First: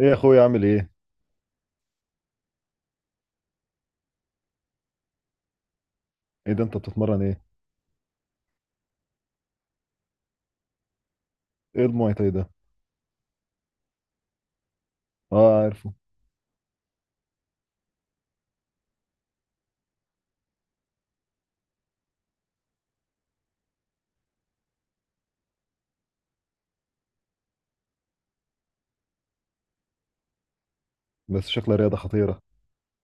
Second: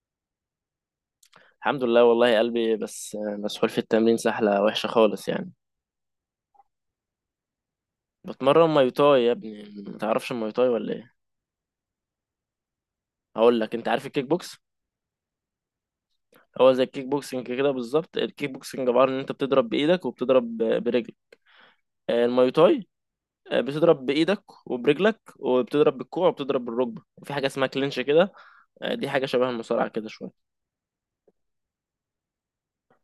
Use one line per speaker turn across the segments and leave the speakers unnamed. ايه يا اخويا؟ عامل ايه؟
الحمد لله، والله قلبي بس مسحول في التمرين سحلة وحشة خالص يعني.
ايه ده، انت بتتمرن ايه؟
بتمرن ماي تاي يا ابني. ما تعرفش الماي تاي ولا ايه؟
ايه المواي تاي ده؟
هقول لك، انت عارف الكيك بوكس؟
اه عارفه.
هو زي الكيك بوكسنج كده بالظبط. الكيك بوكسنج عبارة ان انت بتضرب بايدك وبتضرب برجلك. الماي تاي، بتضرب بايدك وبرجلك وبتضرب بالكوع وبتضرب بالركبة وفي حاجة اسمها كلينش كده. دي حاجة شبه المصارعة كده شوية.
بس شكلها رياضة خطيرة.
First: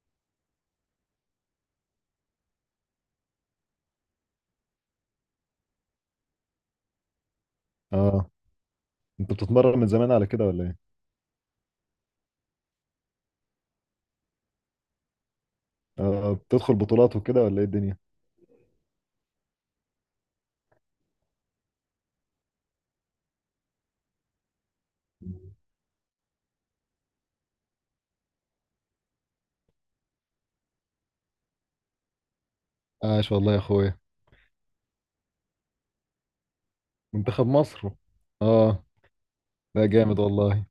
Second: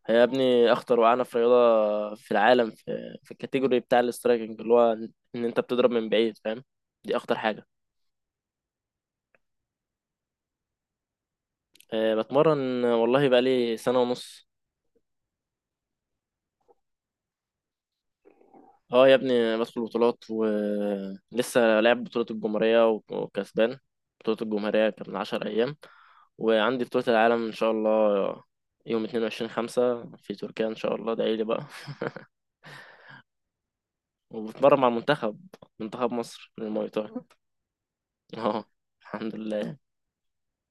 هي يا ابني اخطر وعنف رياضة في العالم، في الكاتيجوري بتاع الاسترايكنج اللي هو ان انت بتضرب من بعيد، فاهم؟ دي اخطر حاجة.
اه، انت بتتمرن من زمان على كده ولا ايه؟
أه بتمرن، والله بقالي سنة ونص.
اه، بتدخل بطولات وكده ولا ايه الدنيا؟
اه يا ابني بدخل بطولات ولسه لاعب بطولة الجمهورية وكسبان. بطولة الجمهورية كان من 10 أيام، وعندي بطولة العالم إن شاء الله يوم 22/5 في تركيا إن شاء الله. ادعيلي بقى.
عاش والله يا اخويا.
وبتمرن مع المنتخب، منتخب مصر للمواي تاي.
منتخب مصر.
اه.
اه.
الحمد لله.
لا جامد والله.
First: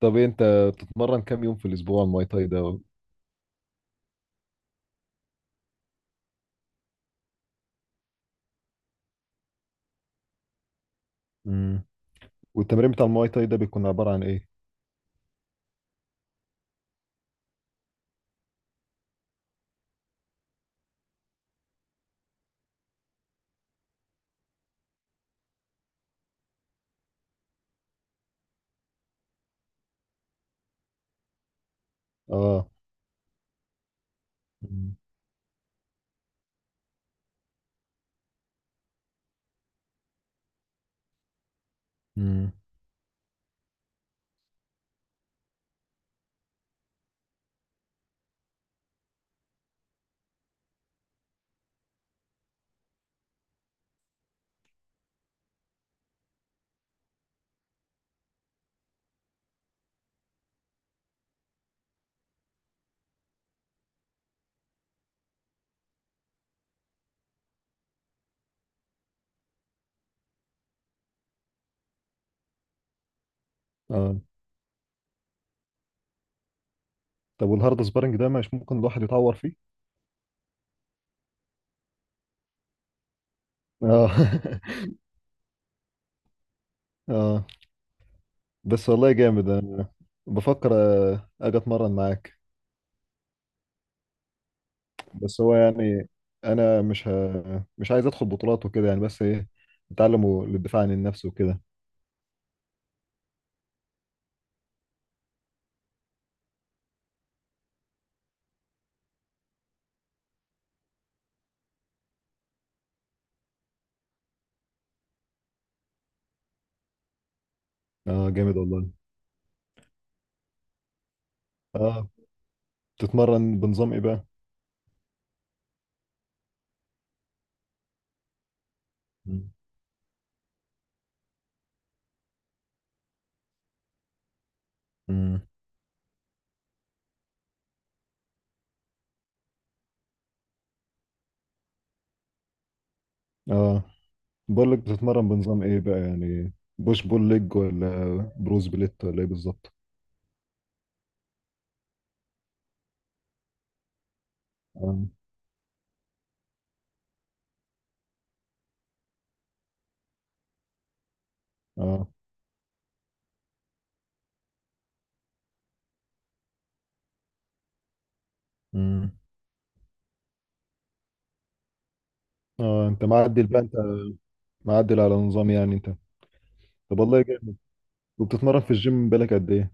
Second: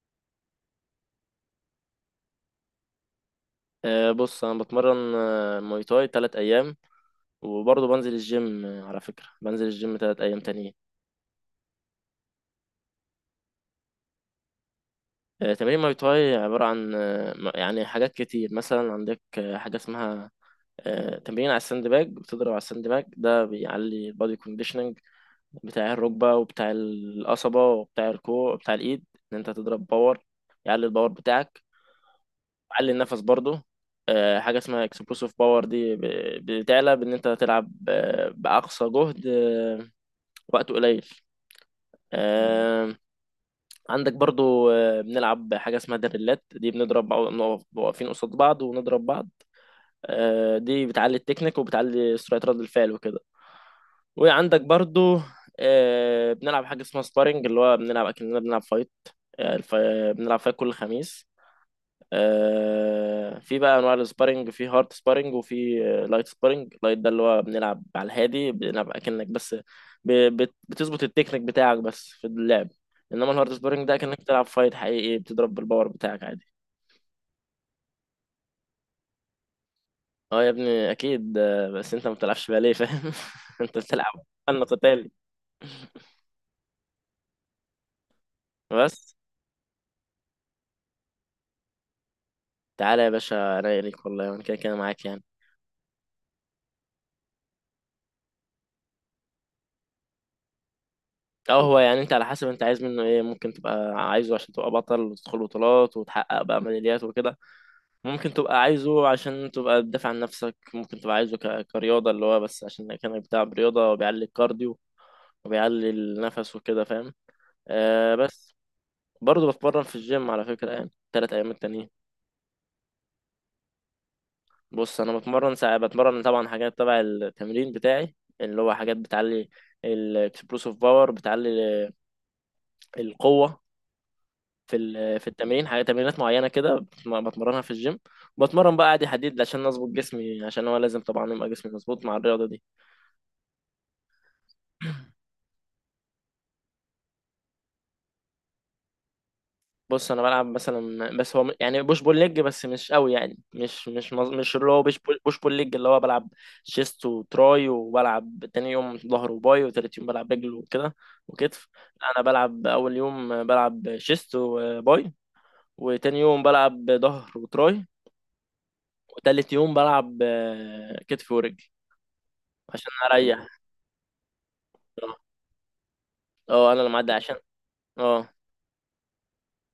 طب إيه انت، بتتمرن كام يوم في الاسبوع المواي تاي ده؟
أه بص، أنا بتمرن مواي تاي 3 أيام، وبرضه بنزل الجيم. على فكرة بنزل الجيم 3 أيام تانيين.
امم والتمرين بتاع المواي تاي ده بيكون عبارة عن ايه؟
تمارين ماي تاي عبارة عن يعني حاجات كتير. مثلا عندك حاجة اسمها تمرين على الساند باج. بتضرب على الساند باج ده بيعلي البادي كونديشننج بتاع الركبة وبتاع القصبة وبتاع الكوع وبتاع الإيد، إن أنت تضرب باور. يعلي الباور بتاعك،
اه.
يعلي النفس برضه. حاجة اسمها
امم
اكسبلوسيف باور، دي بتعلى بإن أنت تلعب بأقصى جهد وقت قليل.
امم
عندك برضو بنلعب حاجة اسمها دريلات، دي بنضرب بعض، بنقف واقفين قصاد بعض ونضرب بعض. دي بتعلي التكنيك وبتعلي سرعة رد الفعل وكده. وعندك برضو بنلعب حاجة اسمها سبارينج، اللي هو بنلعب أكننا بنلعب فايت. آه، الف- بنلعب فايت كل خميس. في بقى انواع السبارينج، في هارد سبارينج وفي لايت سبارينج. لايت ده اللي هو بنلعب على الهادي، بنلعب اكنك بس بتظبط التكنيك بتاعك بس في اللعب. انما الهارد سبارينج ده اكنك
اه.
بتلعب فايت حقيقي، بتضرب بالباور بتاعك عادي.
طب والهارد سبارنج ده مش ممكن الواحد يتعور فيه؟
اه يا ابني اكيد، بس انت ما بتلعبش باليه فاهم. انت بتلعب
اه.
فن قتالي
اه، بس والله
بس.
جامد. انا بفكر اجي اتمرن معاك.
تعالى يا باشا، انا إيه ليك؟ والله انا كده كده معاك يعني.
بس هو يعني، انا مش عايز ادخل بطولات وكده يعني، بس ايه، اتعلم للدفاع عن النفس وكده.
اه هو يعني انت على حسب انت عايز منه ايه. ممكن تبقى عايزه عشان تبقى بطل وتدخل بطولات وتحقق بقى ميداليات وكده. ممكن تبقى عايزه عشان تبقى بتدافع عن نفسك. ممكن تبقى عايزه كرياضة، اللي هو بس عشان كانك بتاع رياضة وبيعلي الكارديو وبيعلي النفس وكده فاهم. آه
اه
بس،
جامد والله.
برضه بتمرن في الجيم على فكرة يعني 3 أيام التانيين.
اه. بتتمرن بنظام ايه بقى؟
بص أنا بتمرن ساعة. بتمرن طبعا حاجات تبع التمرين بتاعي، اللي هو حاجات بتعلي
مم.
الاكسبلوسيف باور، بتعلي القوة. في في
مم.
التمرين حاجة، تمرينات معينة كده بتمرنها في الجيم. بتمرن بقى عادي حديد عشان أظبط جسمي، عشان هو لازم طبعا يبقى جسمي مظبوط مع الرياضة دي.
اه. بقول لك، بتتمرن بنظام ايه بقى يعني؟ بوش بول ليج، ولا بروز بليت، ولا ايه بالظبط؟
بص انا بلعب مثلا، بس هو يعني بوش بول ليج، بس مش قوي يعني، مش اللي هو بوش
اه.
بول بوش بول ليج اللي هو بلعب شيست وتراي، وبلعب تاني يوم ظهر وباي، وتالت يوم بلعب رجل وكده، وكتف.
اه.
لا، انا بلعب اول يوم بلعب شيست وباي، وتاني يوم بلعب ظهر وتراي،
مم.
وتالت يوم بلعب كتف ورجل
اه،
عشان
انت معدل
اريح.
بقى، انت معدل على
اه،
نظام يعني انت.
انا اللي
طب
معدي
والله
عشان.
جامد.
اه
وبتتمرن في الجيم بالك قد ايه؟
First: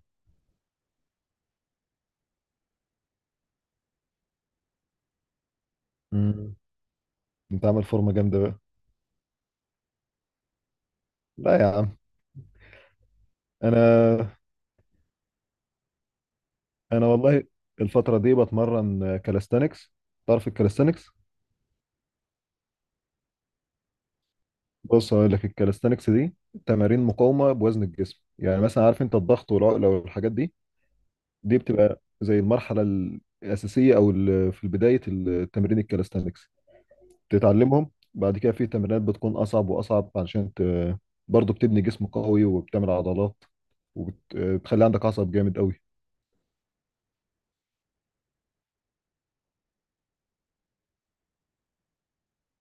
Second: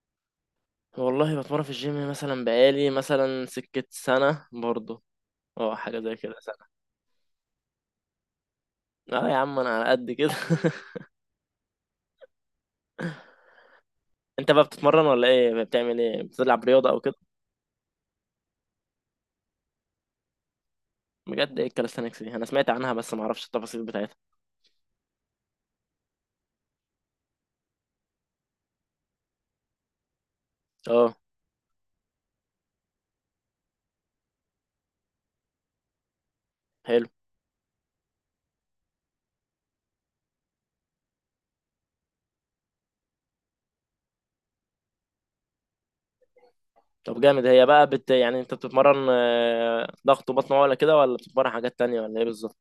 والله بتمرن في الجيم مثلا بقالي مثلا سكة سنة برضه. اه حاجة زي كده.
مم. انت عامل فورمه جامده بقى.
اه يا عم انا على قد كده.
لا يا عم، انا،
انت بقى بتتمرن ولا ايه؟ بتعمل ايه؟ بتلعب رياضه او
انا
كده؟
والله الفتره دي بتمرن كاليستانكس. تعرف الكاليستانكس؟
بجد؟ ايه الكاليستانكس دي؟ انا سمعت عنها بس ما اعرفش التفاصيل بتاعتها.
بص هقول لك، الكاليستانكس دي تمارين مقاومه بوزن الجسم. يعني مثلا، عارف انت الضغط والعقله والحاجات دي؟
اه.
دي بتبقى زي المرحله الاساسيه، في بدايه التمرين الكاليستانكس
حلو.
بتتعلمهم. بعد كده في تمرينات بتكون اصعب واصعب علشان برضه بتبني جسم قوي وبتعمل عضلات، وبتخلي عندك عصب جامد قوي.
طب جامد. هي بقى يعني انت بتتمرن ضغط وبطن ولا كده، ولا بتتمرن حاجات تانية ولا ايه بالظبط؟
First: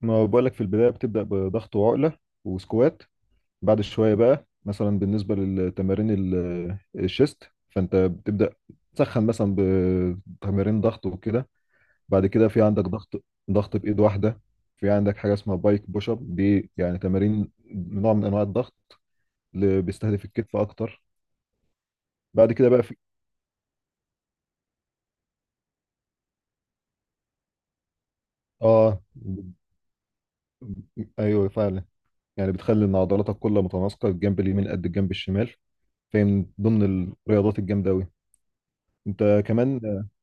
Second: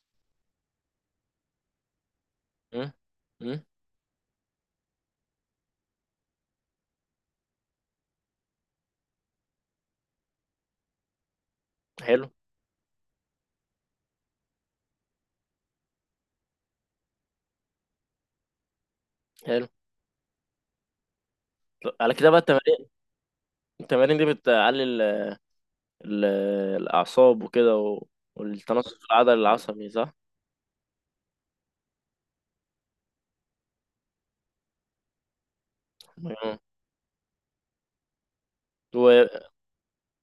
ما هو بقولك، في البداية بتبدأ بضغط وعقلة
امم.
وسكوات.
امم.
بعد شوية بقى، مثلا بالنسبة للتمارين الشيست، فأنت بتبدأ تسخن مثلا بتمارين ضغط وكده. بعد
حلو.
كده في عندك ضغط، ضغط بإيد واحدة. في عندك حاجة اسمها بايك بوش اب، دي يعني تمارين نوع من أنواع الضغط
حلو.
اللي بيستهدف الكتف أكتر.
طب على كده بقى
بعد كده
التمارين،
بقى في
التمارين دي بتقلل ال- الاعصاب وكده والتناسق
آه
في العضل العصبي، صح؟
أيوه فعلا. يعني بتخلي إن عضلاتك كلها متناسقة، الجنب اليمين قد الجنب الشمال. فهي من
امم.
ضمن الرياضات الجامدة أوي.
و...
انت كمان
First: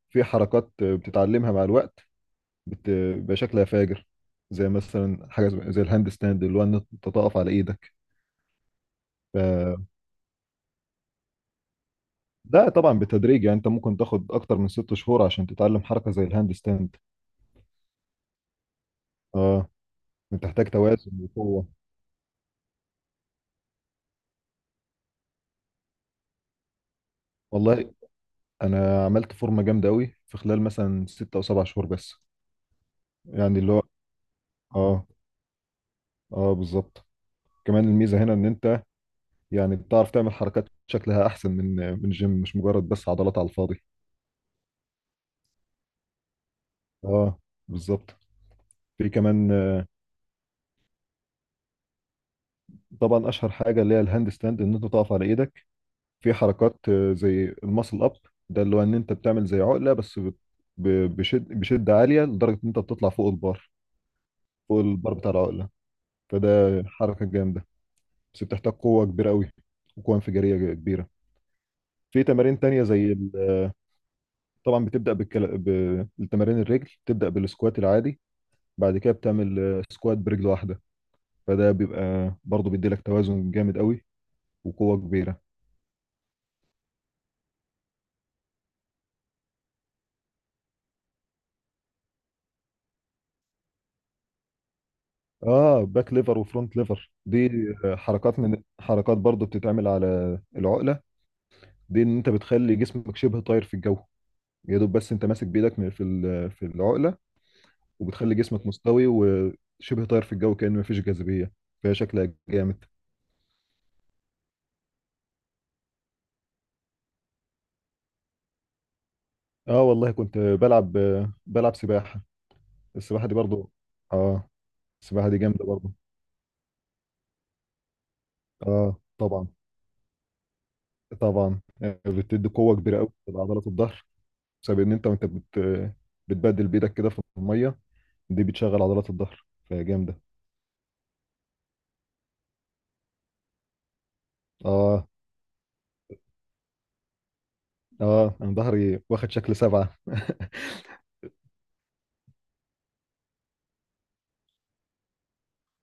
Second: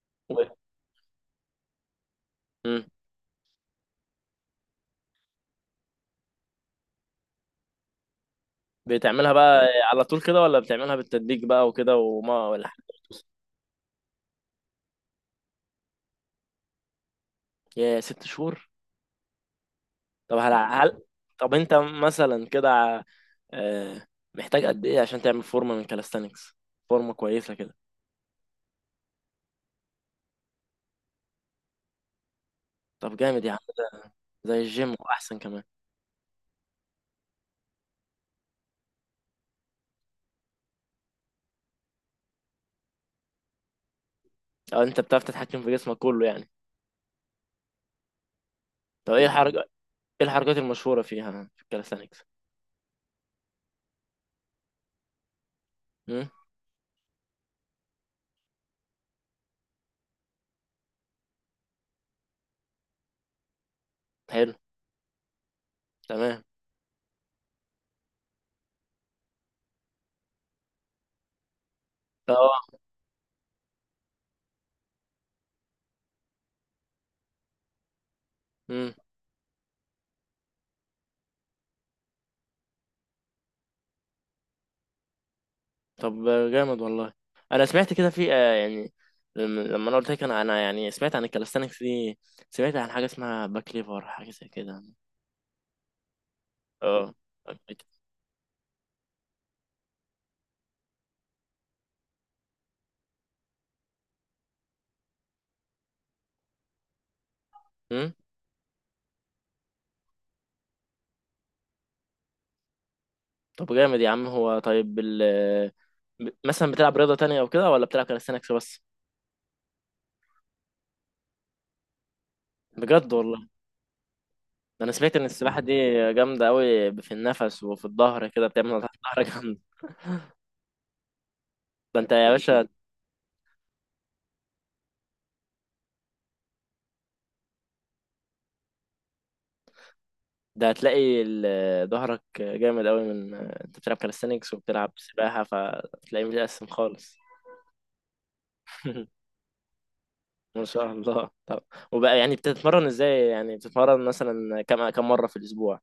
في
و...
حركات بتتعلمها مع الوقت،
مم.
بيبقى شكلها فاجر. زي مثلا حاجه زي، الهاند ستاند، اللي هو ان انت تقف على ايدك.
بتعملها بقى
ف...
على طول كده ولا بتعملها بالتدريج بقى وكده وما ولا
ده
حاجة؟
طبعا بالتدريج. يعني انت ممكن تاخد اكتر من ست شهور عشان تتعلم حركه زي الهاند ستاند.
يا ست شهور.
اه،
طب هل,
بتحتاج
هل
توازن
طب
وقوه.
انت مثلا كده آه، محتاج قد ايه عشان تعمل فورمة من كالستانكس، فورمة كويسة كده؟
والله انا عملت فورمه جامده قوي في خلال مثلا ست او سبع شهور بس.
طب جامد يا عم.
يعني اللي هو،
زي الجيم
اه.
واحسن كمان.
اه بالظبط. كمان الميزه هنا ان انت، يعني بتعرف تعمل حركات شكلها احسن من، من الجيم. مش مجرد بس عضلات على الفاضي.
او انت بتعرف تتحكم في جسمك كله يعني.
اه بالظبط. في
طب ايه
كمان
الحركة، ايه الحركات المشهورة فيها في الكالستانكس؟
طبعا اشهر حاجه اللي هي الهاند ستاند، ان انت تقف على ايدك.
امم.
في حركات زي الماسل اب. ده اللي هو ان انت بتعمل زي عقله، بشد، بشده عاليه لدرجه ان انت بتطلع فوق البار،
حلو.
فوق البار بتاع العقله.
تمام.
فده حركه جامده، بس بتحتاج قوه كبيره قوي وقوه انفجاريه كبيره. في تمارين
اه.
تانية زي ال- آه، طبعا بتبدا بالتمارين الرجل، بتبدا بالسكوات العادي. بعد كده بتعمل سكوات برجل واحده. فده بيبقى برضه بيديلك توازن جامد قوي وقوة كبيرة.
طب جامد والله. انا سمعت كده في يعني، لما انا قلت لك انا يعني سمعت عن الكالستانكس دي، سمعت عن حاجه اسمها باك ليفر، حاجه زي كده.
اه باك ليفر وفرونت ليفر
اه.
دي، حركات من حركات برضو بتتعمل على العقلة. دي ان انت بتخلي جسمك شبه طاير في الجو، يا دوب بس انت ماسك بايدك في العقلة.
أمم؟
وبتخلي جسمك مستوي وشبه طاير في الجو، كأنه مفيش جاذبية. فهي شكلها جامد.
طب جامد يا عم. هو طيب ال مثلا بتلعب رياضه تانية او كده ولا بتلعب كالستانكس بس؟
اه والله، كنت بلعب، بلعب سباحة.
بجد
السباحة دي
والله.
برضو، اه.
ده انا سمعت ان
السباحة دي
السباحه
جامدة
دي
برضو.
جامده قوي في النفس وفي الظهر كده، بتعمل تحت
اه
الظهر
طبعا.
جامد.
طبعا
ده انت يا
بتدي
باشا.
قوة كبيرة قوي لعضلات الظهر، بسبب ان انت، بتبدل بايدك كده في الميه. دي بتشغل عضلات الظهر فجامده.
ده هتلاقي ظهرك جامد قوي من انت بتلعب كاليستانكس وبتلعب
اه.
سباحة، فتلاقيه متقسم خالص.
اه، انا ظهري واخد شكل سبعه.
ما شاء الله. طب وبقى يعني بتتمرن ازاي؟ يعني بتتمرن مثلا كم مرة في الأسبوع؟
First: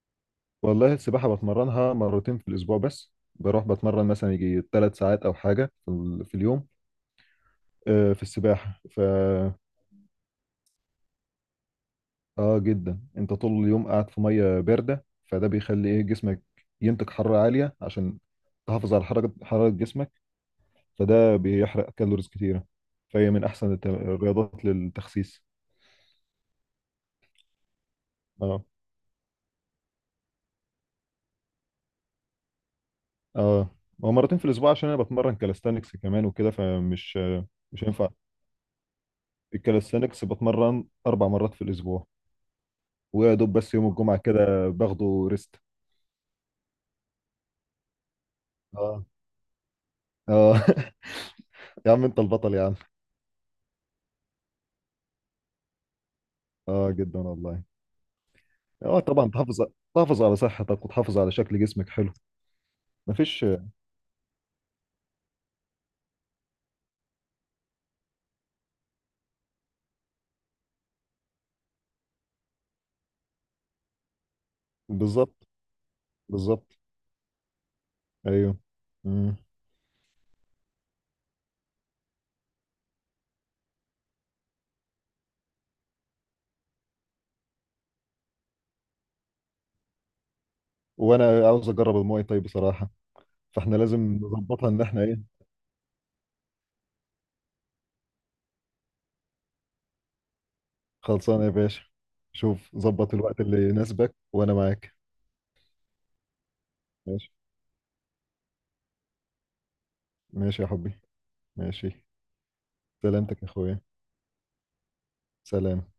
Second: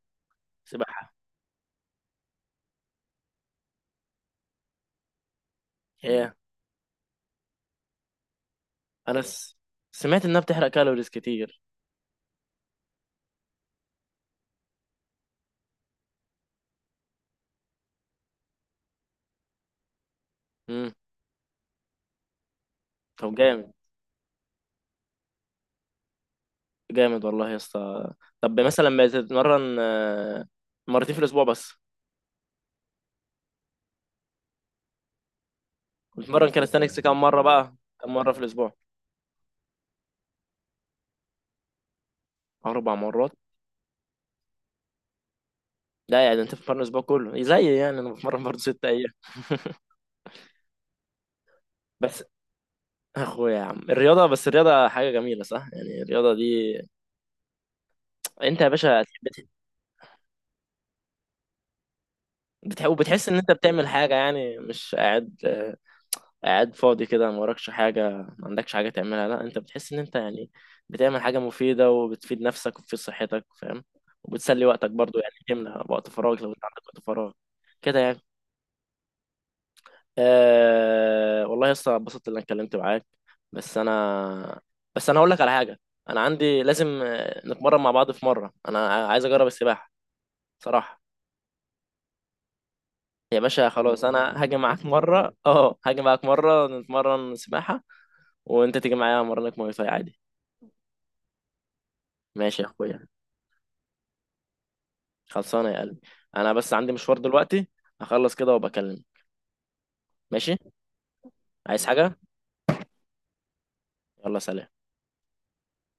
والله
سباحة؟
السباحه بتمرنها مرتين في الاسبوع بس. بروح بتمرن مثلا يجي ثلاث ساعات او حاجه
ايه؟
في اليوم. في السباحه ف،
انا س... سمعت انها بتحرق كالوريز كتير.
اه جدا. انت طول اليوم قاعد في ميه بارده، فده بيخلي ايه، جسمك ينتج حراره عاليه عشان تحافظ على حركه حراره جسمك.
امم.
فده بيحرق كالوريز كتيره. فهي
طب
من
جامد.
احسن الرياضات للتخسيس.
جامد والله يا اسطى. طب
اه.
مثلا بتتمرن مرتين في الأسبوع بس؟
اه، هو مرتين في الاسبوع عشان انا بتمرن كالستانكس كمان
بتتمرن
وكده،
كاليستانكس
فمش،
كم مرة بقى،
مش هينفع.
كم مرة في الأسبوع؟
الكالستانكس بتمرن اربع مرات في الاسبوع،
4 مرات.
ويا دوب بس يوم الجمعه كده باخده ريست.
لا يعني أنت بتتمرن الأسبوع كله، زي يعني أنا بتمرن برضه ست
اه.
أيام
اه يا عم انت
بس
البطل يا عم.
اخويا يا عم الرياضه، بس الرياضه حاجه جميله صح؟ يعني الرياضه دي.
اه جدا والله.
انت يا
اه
باشا
طبعا، تحافظ، تحافظ على صحتك وتحافظ على شكل جسمك حلو.
بتحس ان
مفيش.
انت بتعمل حاجه يعني، مش قاعد قاعد فاضي كده، ما وراكش حاجه، ما عندكش حاجه تعملها. لا، انت بتحس ان انت يعني بتعمل حاجه مفيده وبتفيد نفسك وبتفيد صحتك فاهم. وبتسلي وقتك برضو، يعني
بالظبط،
تملى وقت فراغك لو انت
بالظبط.
عندك وقت فراغ كده يعني.
ايوه. مم.
أه والله يا اسطى، اتبسطت ان انا اتكلمت معاك. بس انا، بس انا هقول لك على حاجه، انا عندي لازم نتمرن مع بعض. في مره انا عايز اجرب السباحه صراحه.
وانا عاوز اجرب الماي طيب بصراحه.
يا باشا
فاحنا
خلاص،
لازم
انا هاجي
نظبطها ان
معاك
احنا ايه.
مره. اه هاجي معاك مره نتمرن سباحه، وانت تيجي معايا امرنك مواي فاي عادي.
خلصانه يا باشا.
ماشي يا
شوف
اخويا.
ظبط الوقت اللي يناسبك وانا معاك.
خلصانه يا قلبي. انا بس عندي مشوار
ماشي.
دلوقتي، هخلص كده وبكلمك. ماشي.
ماشي يا حبي.
عايز
ماشي.
حاجه؟
سلامتك يا اخويا.
يلا سلام.
سلام.